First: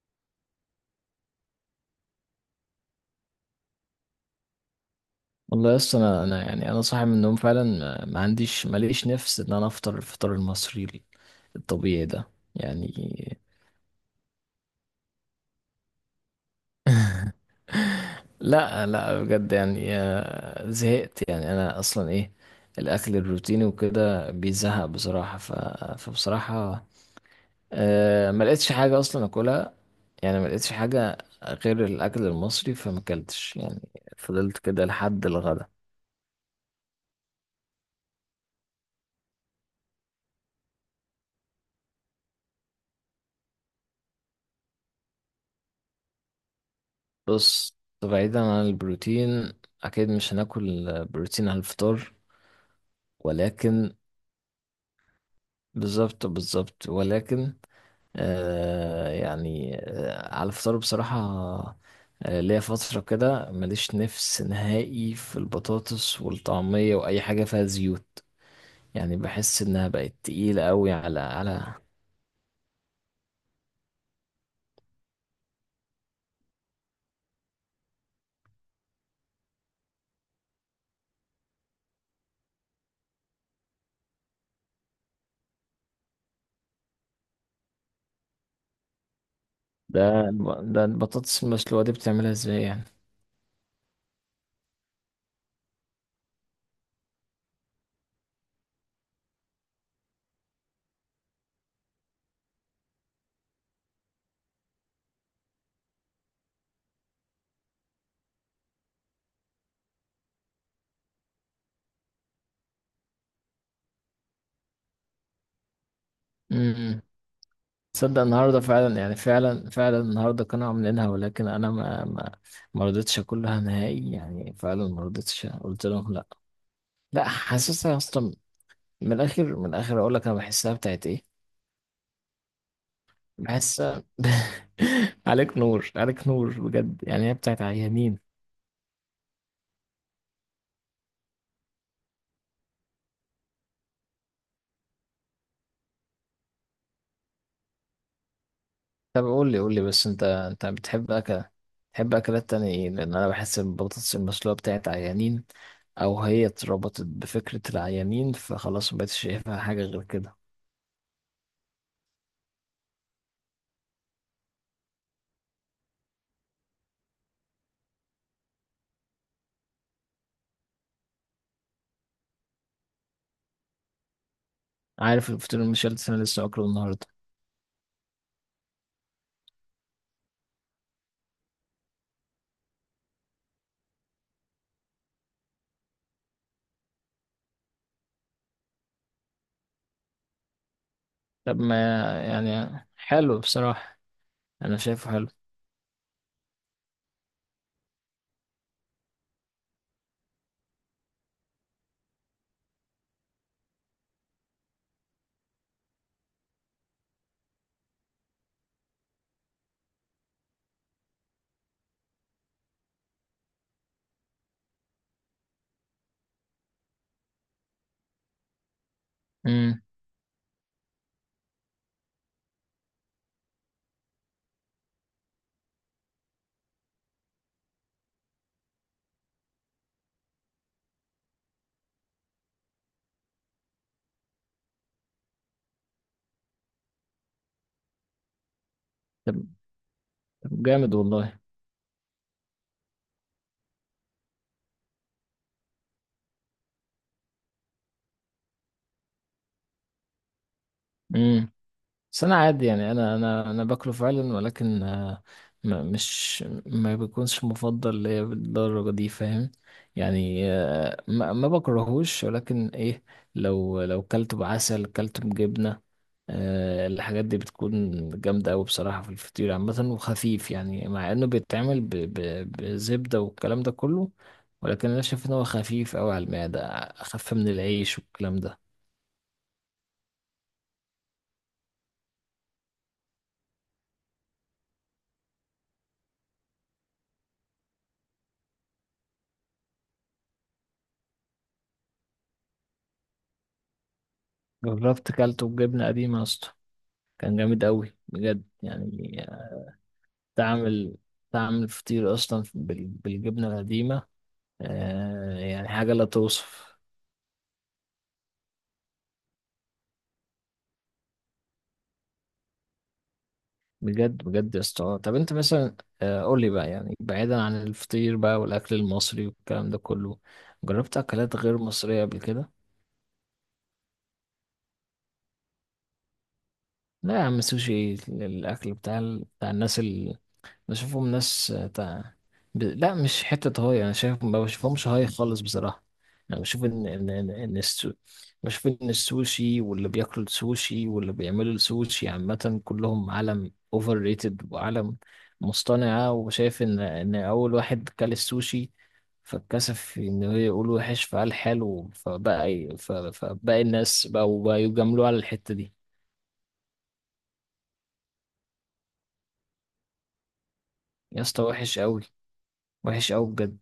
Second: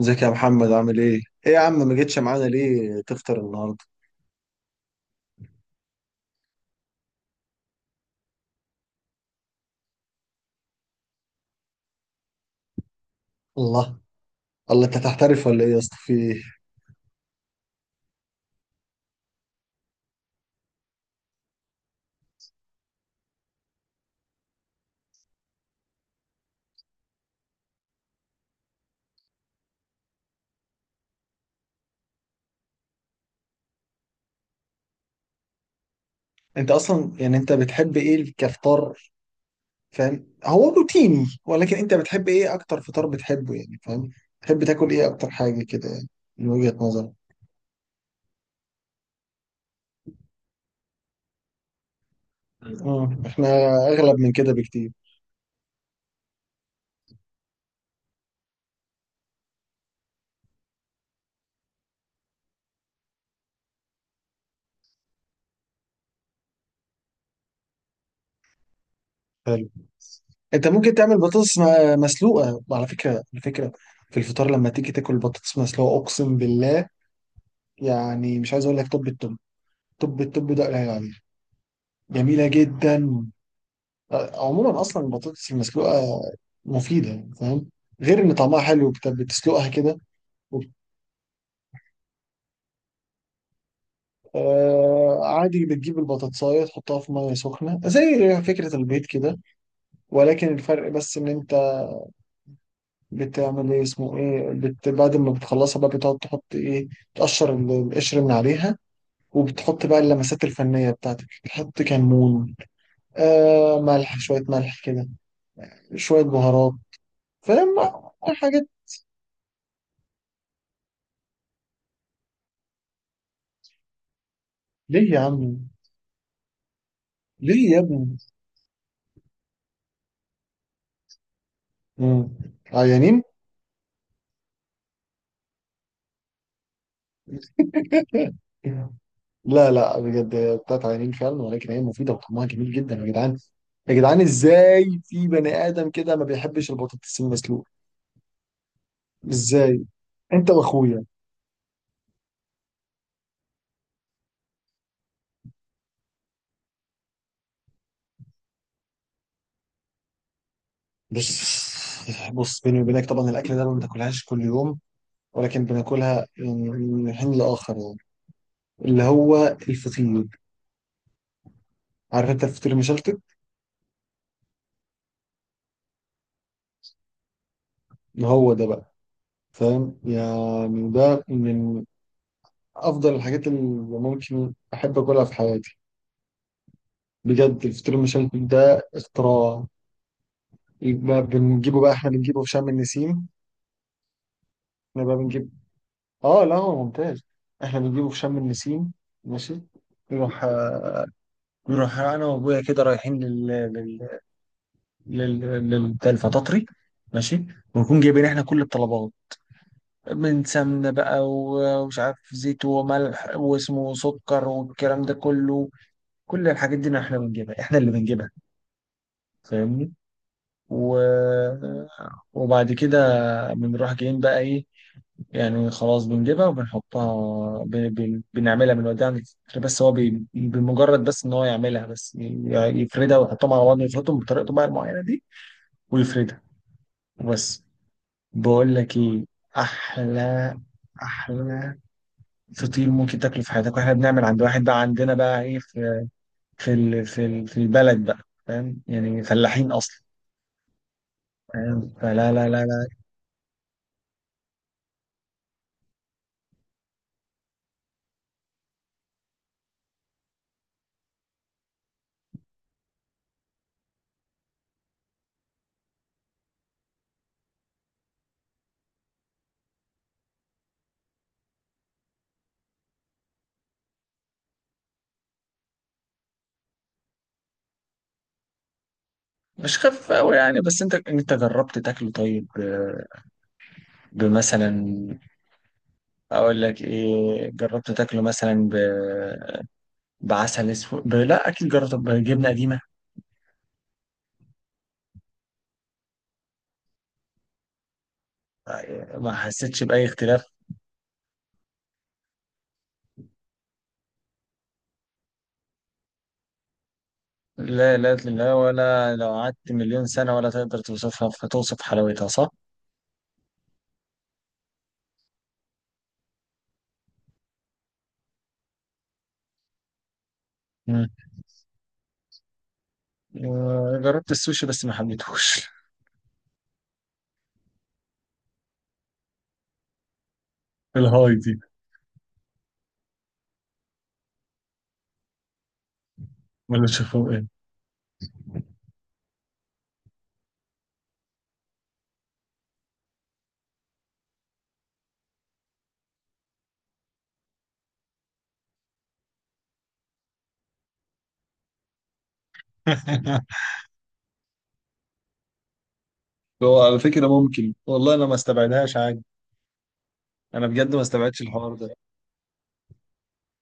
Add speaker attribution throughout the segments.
Speaker 1: ازيك يا محمد عامل ايه؟ ايه يا عم ما جيتش معانا ليه تفطر النهارده؟
Speaker 2: والله يس انا يعني انا صاحي من النوم فعلا، ما عنديش، ماليش نفس ان انا افطر الفطار المصري الطبيعي ده، يعني.
Speaker 1: الله، الله انت تحترف ولا ايه يا اسطى في ايه؟
Speaker 2: لا بجد يعني، زهقت يعني. انا اصلا ايه، الاكل الروتيني وكده بيزهق بصراحة، فبصراحة ما لقيتش حاجة اصلا اكلها، يعني ما لقيتش حاجة غير الاكل المصري، فما اكلتش يعني. فضلت كده لحد الغدا.
Speaker 1: انت اصلا يعني انت بتحب ايه كفطار فاهم؟ هو روتيني ولكن انت بتحب ايه اكتر فطار بتحبه يعني فاهم؟ تحب تاكل ايه اكتر حاجه كده يعني من وجهة نظرك؟
Speaker 2: بص، بعيدا عن البروتين، اكيد مش هناكل بروتين على الفطار،
Speaker 1: اه احنا
Speaker 2: ولكن
Speaker 1: اغلب من كده بكتير.
Speaker 2: بالظبط، بالظبط، ولكن آه، يعني آه، على الفطار بصراحة، آه ليا فترة كده ماليش نفس نهائي في البطاطس والطعمية وأي حاجة فيها زيوت. يعني بحس
Speaker 1: حلو،
Speaker 2: إنها بقت
Speaker 1: انت
Speaker 2: تقيلة أوي
Speaker 1: ممكن تعمل
Speaker 2: على
Speaker 1: بطاطس
Speaker 2: على
Speaker 1: مسلوقه على فكره، على فكره في الفطار لما تيجي تاكل بطاطس مسلوقه اقسم بالله. يعني مش عايز اقول لك طب التوب، طب التوب ده قليل عليه، جميلة جدا. عموما أصلا البطاطس المسلوقة مفيدة يعني فاهم، غير إن طعمها حلو بتسلقها كده
Speaker 2: ده
Speaker 1: وبت-
Speaker 2: ده البطاطس المسلوقة دي بتعملها ازاي يعني؟
Speaker 1: آه عادي، بتجيب البطاطساية تحطها في مية سخنة زي فكرة البيض كده، ولكن الفرق بس إن أنت بتعمل إيه اسمه إيه بت بعد ما بتخلصها بقى بتقعد تحط إيه، تقشر القشر من عليها وبتحط بقى اللمسات الفنية بتاعتك، بتحط كمون، آه، ملح، شوية ملح كده، شوية بهارات،
Speaker 2: امم،
Speaker 1: فاهم،
Speaker 2: تصدق النهاردة
Speaker 1: حاجات.
Speaker 2: فعلا، يعني فعلا فعلا النهاردة كانوا عاملينها، ولكن أنا ما رضيتش أكلها نهائي يعني، فعلا ما
Speaker 1: ليه يا
Speaker 2: رضيتش،
Speaker 1: عم،
Speaker 2: قلت لهم لأ. لا،
Speaker 1: ليه يا
Speaker 2: حاسسها
Speaker 1: ابني؟
Speaker 2: اصلا، من الاخر، من الاخر اقول لك، انا بحسها بتاعت ايه،
Speaker 1: مم. عيانين؟
Speaker 2: بحسها عليك نور، عليك نور بجد يعني، هي بتاعت عيانين.
Speaker 1: لا لا بجد هي بتاعت عيانين فعلا، ولكن هي مفيدة وطعمها جميل جدا يا جدعان. يا جدعان ازاي في بني آدم كده ما بيحبش البطاطس المسلوقة؟
Speaker 2: طب قول لي، قول لي
Speaker 1: ازاي؟
Speaker 2: بس، انت
Speaker 1: انت
Speaker 2: انت
Speaker 1: واخويا.
Speaker 2: بتحب اكل، بتحب اكلات تانية ايه؟ لان انا بحس البطاطس المسلوقة بتاعت عيانين، او هي اتربطت بفكرة العيانين فخلاص مبقتش شايفها حاجة غير كده.
Speaker 1: بص، بص بيني وبينك طبعا الأكل ده ما بناكلهاش كل يوم، ولكن بناكلها يعني من حين لآخر، يعني اللي هو الفطير، عارف انت الفطير المشلتت؟
Speaker 2: عارف الفطير المشلتت، انا لسه اكله النهاردة.
Speaker 1: هو ده بقى، فاهم يعني ده من افضل الحاجات اللي ممكن احب اكلها في حياتي. بجد الفطير المشلتت ده اختراع. يبقى
Speaker 2: طب ما،
Speaker 1: بنجيبه بقى، احنا بنجيبه في شم
Speaker 2: يعني
Speaker 1: النسيم.
Speaker 2: حلو بصراحة، انا
Speaker 1: احنا
Speaker 2: شايفه
Speaker 1: بقى
Speaker 2: حلو.
Speaker 1: بنجيب، اه لا هو ممتاز، احنا بنجيبه في شم النسيم. ماشي، نروح، نروح انا وابويا كده رايحين لل لل بتاع الفطاطري، ماشي، ونكون جايبين احنا كل الطلبات، من سمنه بقى ومش عارف زيت وملح واسمه سكر والكلام ده كله، كل الحاجات دي احنا بنجيبها، احنا اللي بنجيبها،
Speaker 2: امم.
Speaker 1: فاهمني. و... وبعد كده بنروح جايين بقى ايه، يعني خلاص بنجيبها وبنحطها، بنعملها، بنوديها عند الفكرة، بس هو بمجرد بس ان هو يعملها، يفردها ويحطهم على بعض، يفردهم بطريقته بقى المعينة دي، ويفردها وبس. بقول لك ايه،
Speaker 2: طب،
Speaker 1: احلى،
Speaker 2: طب جامد والله.
Speaker 1: احلى فطير ممكن تاكله في حياتك، واحنا بنعمل عند واحد بقى عندنا بقى ايه، في في البلد بقى، فاهم يعني فلاحين اصلا،
Speaker 2: مم.
Speaker 1: فاهم،
Speaker 2: بس
Speaker 1: فلا
Speaker 2: انا
Speaker 1: لا
Speaker 2: عادي
Speaker 1: لا
Speaker 2: يعني، انا باكله فعلا، ولكن ما، مش ما بيكونش مفضل ليا بالدرجه دي، فاهم؟ يعني ما بكرهوش، ولكن ايه، لو لو كلته بعسل، كلته بجبنه، الحاجات دي بتكون جامده قوي بصراحه في الفطير عامه، وخفيف يعني، مع انه بيتعمل بزبده والكلام ده كله، ولكن انا شايف ان هو خفيف قوي على المعده، اخف من العيش والكلام ده.
Speaker 1: مش خفيف قوي يعني، بس انت جربت تاكله طيب؟ آه، بمثلا، اقول لك ايه، جربت تاكله مثلا بعسل اسود لا اكيد جربت بجبنه قديمه؟
Speaker 2: جربت كلته بجبنه قديمه يا اسطى، كان جامد أوي بجد يعني.
Speaker 1: ما حسيتش باي اختلاف.
Speaker 2: تعمل تعمل فطير أصلا بالجبنة القديمة، آه يعني حاجة لا توصف.
Speaker 1: لا لا لا، ولا لو قعدت مليون سنه ولا تقدر توصفها، فتوصف حلاوتها صح؟
Speaker 2: بجد بجد يا اسطى، طب أنت مثلا، آه قول لي بقى يعني، بعيدا عن الفطير بقى والأكل المصري والكلام ده كله، جربت
Speaker 1: مم.
Speaker 2: أكلات غير مصرية قبل كده؟
Speaker 1: آه، جربت السوشي بس ما حبيتهوش.
Speaker 2: لا يا عم، سوشي الأكل بتاع بتاع الناس، بشوفهم
Speaker 1: الهاي
Speaker 2: ناس
Speaker 1: دي،
Speaker 2: تع... لا مش حتة هاي، أنا شايف، ما بشوفهمش هاي خالص بصراحة. أنا بشوف
Speaker 1: ولا
Speaker 2: إن
Speaker 1: شافوه ايه.
Speaker 2: بشوف إن السوشي واللي بياكلوا السوشي واللي بيعملوا السوشي عامة، كلهم عالم أوفر ريتد وعالم مصطنعة، وشايف إن أول واحد كل السوشي فاتكسف إن هو يقول وحش، فقال حلو، فبقى فباقي الناس بقوا يجاملوه على الحتة دي.
Speaker 1: هو على فكرة ممكن، والله انا ما استبعدهاش عادي، انا بجد ما
Speaker 2: يا
Speaker 1: استبعدش
Speaker 2: اسطى
Speaker 1: الحوار
Speaker 2: وحش
Speaker 1: ده.
Speaker 2: أوي، وحش أوي بجد.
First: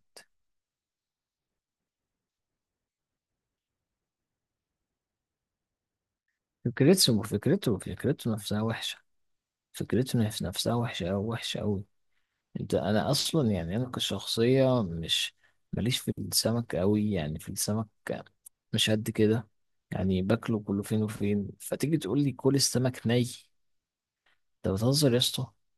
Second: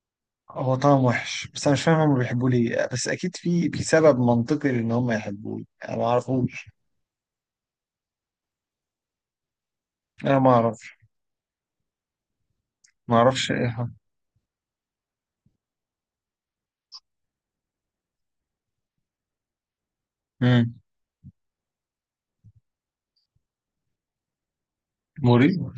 Speaker 1: هو طعم وحش، بس انا مش فاهم هم بيحبوه ليه، بس اكيد في في سبب منطقي ان هم يحبوه، انا ما اعرفوش،
Speaker 2: فكرته نفسها وحشة. فكرته
Speaker 1: انا ما
Speaker 2: نفسها
Speaker 1: اعرفش.
Speaker 2: وحشة أوي، وحشة أوي. أنت، أنا
Speaker 1: ما اعرفش
Speaker 2: أصلا
Speaker 1: ايه
Speaker 2: يعني
Speaker 1: هو.
Speaker 2: أنا كشخصية مش ماليش في السمك أوي، يعني في السمك مش قد كده يعني، باكله
Speaker 1: امم،
Speaker 2: كله فين وفين، فتيجي تقول لي كل السمك ني، أنت بتهزر يا اسطى؟
Speaker 1: مريب.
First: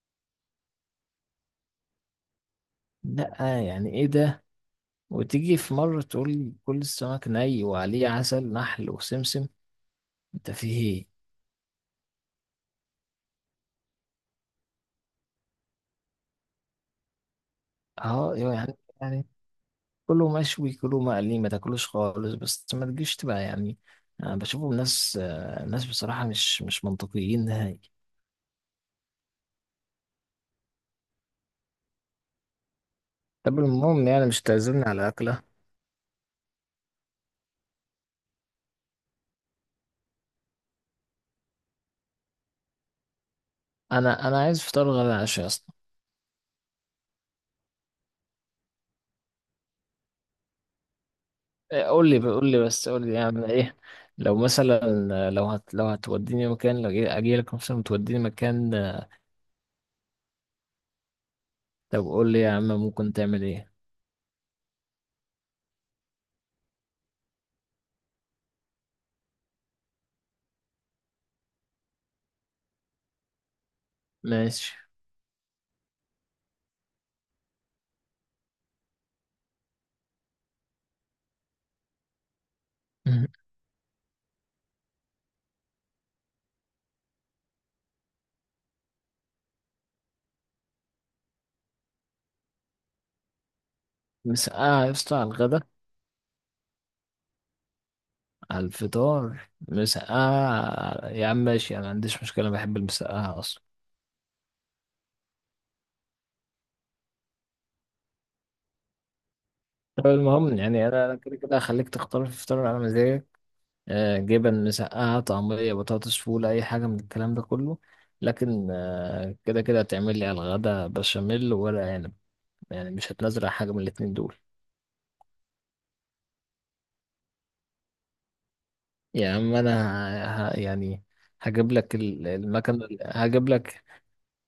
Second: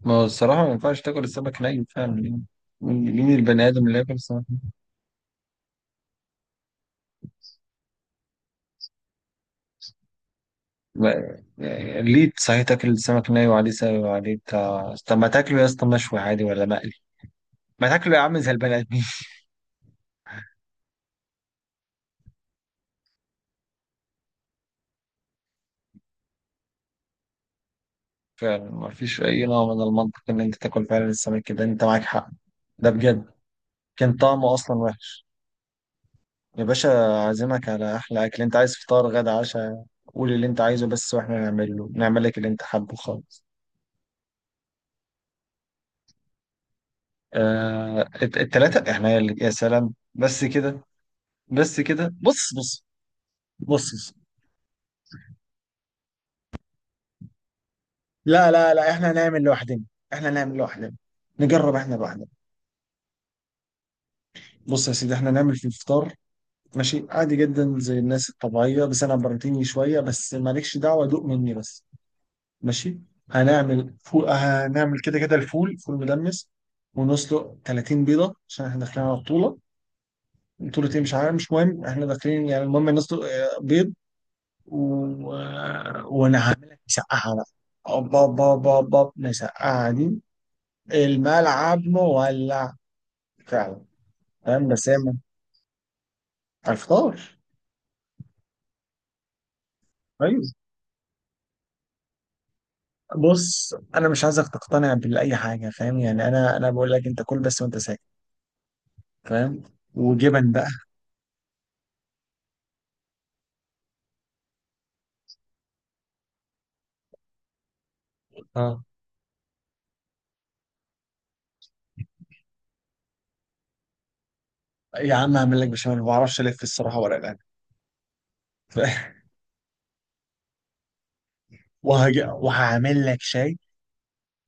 Speaker 1: ما هو الصراحه ما ينفعش تاكل السمك ني فعلا يعني. مين مين
Speaker 2: لأ
Speaker 1: البني ادم
Speaker 2: يعني
Speaker 1: اللي
Speaker 2: إيه
Speaker 1: ياكل سمك؟
Speaker 2: ده، وتيجي في مرة تقول لي كل السمك ني وعليه عسل نحل وسمسم، أنت في إيه؟
Speaker 1: يعني ليه صحيح تاكل السمك ني وعليه سبب وعليه بتاع، طب ما تاكله يا اسطى مشوي عادي ولا مقلي، ما تاكله يا
Speaker 2: أه
Speaker 1: عم زي
Speaker 2: يعني،
Speaker 1: البني ادمين.
Speaker 2: يعني كله مشوي، كله مقلي، ما تاكلوش خالص، بس ما تجيش تبقى يعني، أنا بشوفهم ناس، ناس بصراحة مش مش منطقيين نهائي.
Speaker 1: فعلا ما فيش اي نوع من المنطق ان انت تاكل فعلا السمك كده، انت معاك حق، ده بجد.
Speaker 2: طب المهم
Speaker 1: كان
Speaker 2: يعني، مش
Speaker 1: طعمه اصلا
Speaker 2: تعزمني على
Speaker 1: وحش.
Speaker 2: أكلة.
Speaker 1: يا باشا، عازمك على احلى اكل، انت عايز فطار، غدا، عشاء، قول اللي انت عايزه بس، واحنا نعمله، نعمل لك اللي انت حابه خالص.
Speaker 2: أنا، أنا عايز فطار غدا عشاء أصلا.
Speaker 1: آه، التلاتة احنا يا سلام بس كده، بس
Speaker 2: إيه، قول
Speaker 1: كده.
Speaker 2: لي، قول
Speaker 1: بص
Speaker 2: لي
Speaker 1: بص،
Speaker 2: بس، قول لي أعمل إيه؟
Speaker 1: بص بص.
Speaker 2: لو مثلا، لو هت، لو هتوديني مكان، لو أجي، أجي لك مثلا توديني
Speaker 1: لا لا
Speaker 2: مكان،
Speaker 1: لا،
Speaker 2: آه،
Speaker 1: احنا نعمل لوحدنا، احنا نعمل لوحدنا، نجرب احنا
Speaker 2: طب
Speaker 1: لوحدنا.
Speaker 2: قول لي يا عم، ممكن تعمل إيه؟
Speaker 1: بص يا سيدي، احنا نعمل في الفطار ماشي عادي جدا زي الناس الطبيعية، بس انا بروتيني شوية، بس مالكش دعوة دوق مني بس. ماشي، هنعمل فول،
Speaker 2: ماشي.
Speaker 1: هنعمل كده كده الفول، فول مدمس، ونسلق 30 بيضة عشان احنا داخلين على بطولة، بطولة ايه مش عارف، مش مهم، احنا داخلين يعني، المهم نسلق
Speaker 2: مم.
Speaker 1: آه، بيض. آه، وانا هعمل لك مسقعة بقى. أوبا با با با، مسقعة دي، الملعب مولع فعلا. فاهم
Speaker 2: مسقعة
Speaker 1: بس
Speaker 2: يا
Speaker 1: هي
Speaker 2: اسطى على الغدا؟
Speaker 1: على الفطار.
Speaker 2: على الفطار
Speaker 1: ايوه،
Speaker 2: مسقعة يا عم؟ ماشي، أنا ما عنديش مشكلة، بحب المسقعة أصلا.
Speaker 1: بص انا مش عايزك تقتنع باي حاجه، فاهم يعني، انا بقول لك انت كل بس وانت ساكت، فاهم،
Speaker 2: طب
Speaker 1: وجبن
Speaker 2: المهم يعني انا، أنا كده كده هخليك تختار في فطار على مزاجك، جبن، مسقعه، طعميه، بطاطس، فول، اي حاجه من الكلام ده كله، لكن
Speaker 1: بقى.
Speaker 2: كده كده هتعمل لي على الغدا بشاميل وورق عنب، يعني مش هتنزل حاجه من الاتنين دول.
Speaker 1: يا عم، هعمل لك بشاميل، ما بعرفش الف الصراحه ورق العنب.
Speaker 2: يا عم انا، يعني هجيب لك المكنه،
Speaker 1: وهعمل لك
Speaker 2: هجيب
Speaker 1: شاي.
Speaker 2: لك،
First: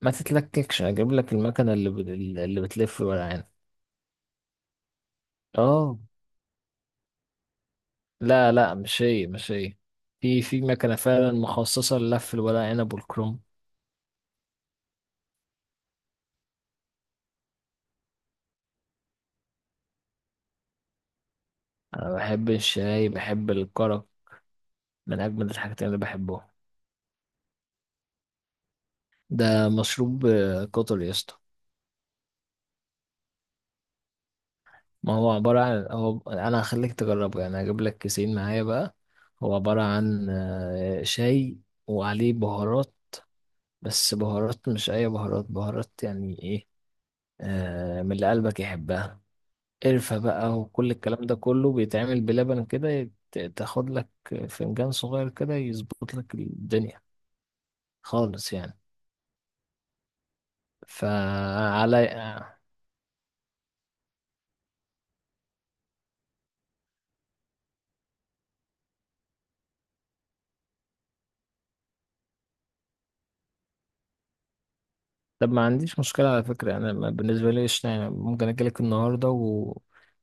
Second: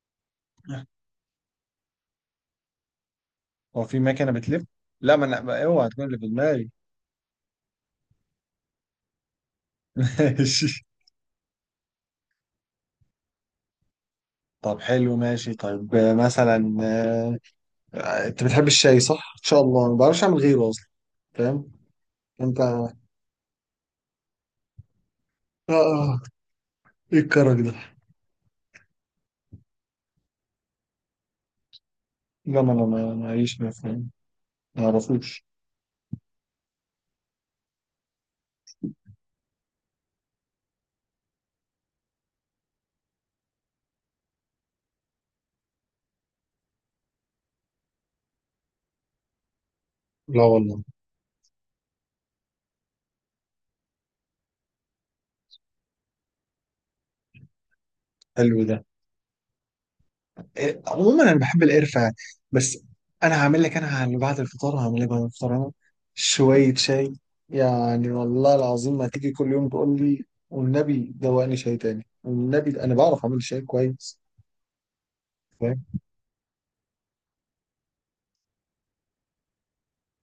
Speaker 2: ما تتلككش، هجيب لك المكنه اللي بتلف الورق عنب.
Speaker 1: هو في مكنه بتلف؟ لا ما انا اوعى
Speaker 2: اه،
Speaker 1: تكون اللي في دماغي.
Speaker 2: لا لا، مش هي، مش هي. في، في
Speaker 1: ماشي.
Speaker 2: مكنه فعلا مخصصه للف الورق عنب والكرنب.
Speaker 1: طب حلو، ماشي، طيب آه، مثلا، آه، آه، انت بتحب الشاي صح؟ ان شاء الله ما بعرفش اعمل غيره اصلا، فاهم؟
Speaker 2: أنا بحب
Speaker 1: انت اه،
Speaker 2: الشاي، بحب الكرك، من أجمل الحاجات اللي
Speaker 1: آه،
Speaker 2: بحبها.
Speaker 1: ايه الكرك ده؟
Speaker 2: ده مشروب، قطر يا اسطى.
Speaker 1: لا ما انا معيش ما فاهم، ما
Speaker 2: ما هو
Speaker 1: اعرفوش.
Speaker 2: عبارة عن، هو أنا هخليك تجربه يعني، هجيب لك كيسين معايا بقى. هو عبارة عن شاي وعليه بهارات، بس بهارات مش أي بهارات، بهارات يعني إيه، من اللي قلبك يحبها، قرفة
Speaker 1: لا
Speaker 2: بقى
Speaker 1: والله،
Speaker 2: وكل الكلام ده كله، بيتعمل بلبن كده، تاخد لك فنجان صغير كده، يظبط لك الدنيا خالص
Speaker 1: حلو ده.
Speaker 2: يعني.
Speaker 1: إيه، عموما انا بحب القرفه
Speaker 2: فعلى،
Speaker 1: يعني، بس انا هعمل لك، انا اللي بعد الفطار هعمل لك، بعد الفطار انا شويه شاي، يعني والله العظيم ما تيجي كل يوم تقول لي والنبي دوقني شاي تاني، والنبي انا بعرف اعمل شاي كويس،
Speaker 2: طب ما
Speaker 1: فاهم.
Speaker 2: عنديش مشكلة على فكرة يعني، أنا ما، بالنسبة لي قشطة يعني، ممكن أجيلك النهاردة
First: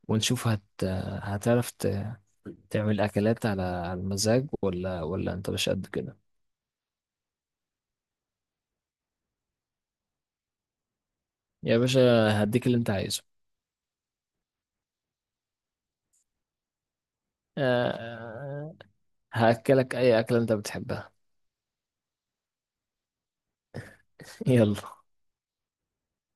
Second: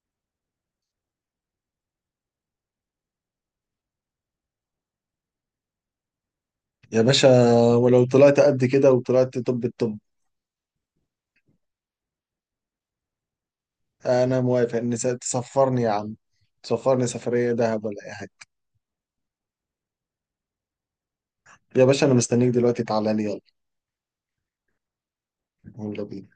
Speaker 2: ونشوف هتعرف تعمل أكلات على على المزاج، ولا ولا أنت مش قد كده؟
Speaker 1: يا باشا، ولو طلعت قد كده، وطلعت طب الطب،
Speaker 2: يا باشا، هديك اللي أنت عايزه.
Speaker 1: انا موافق ان تسفرني يا عم، تسفرني سفريه دهب ولا اي حاجه.
Speaker 2: أه، هأكلك أي أكلة أنت بتحبها.
Speaker 1: يا باشا انا مستنيك دلوقتي، تعالى لي يلا،
Speaker 2: يلا.
Speaker 1: يلا بينا.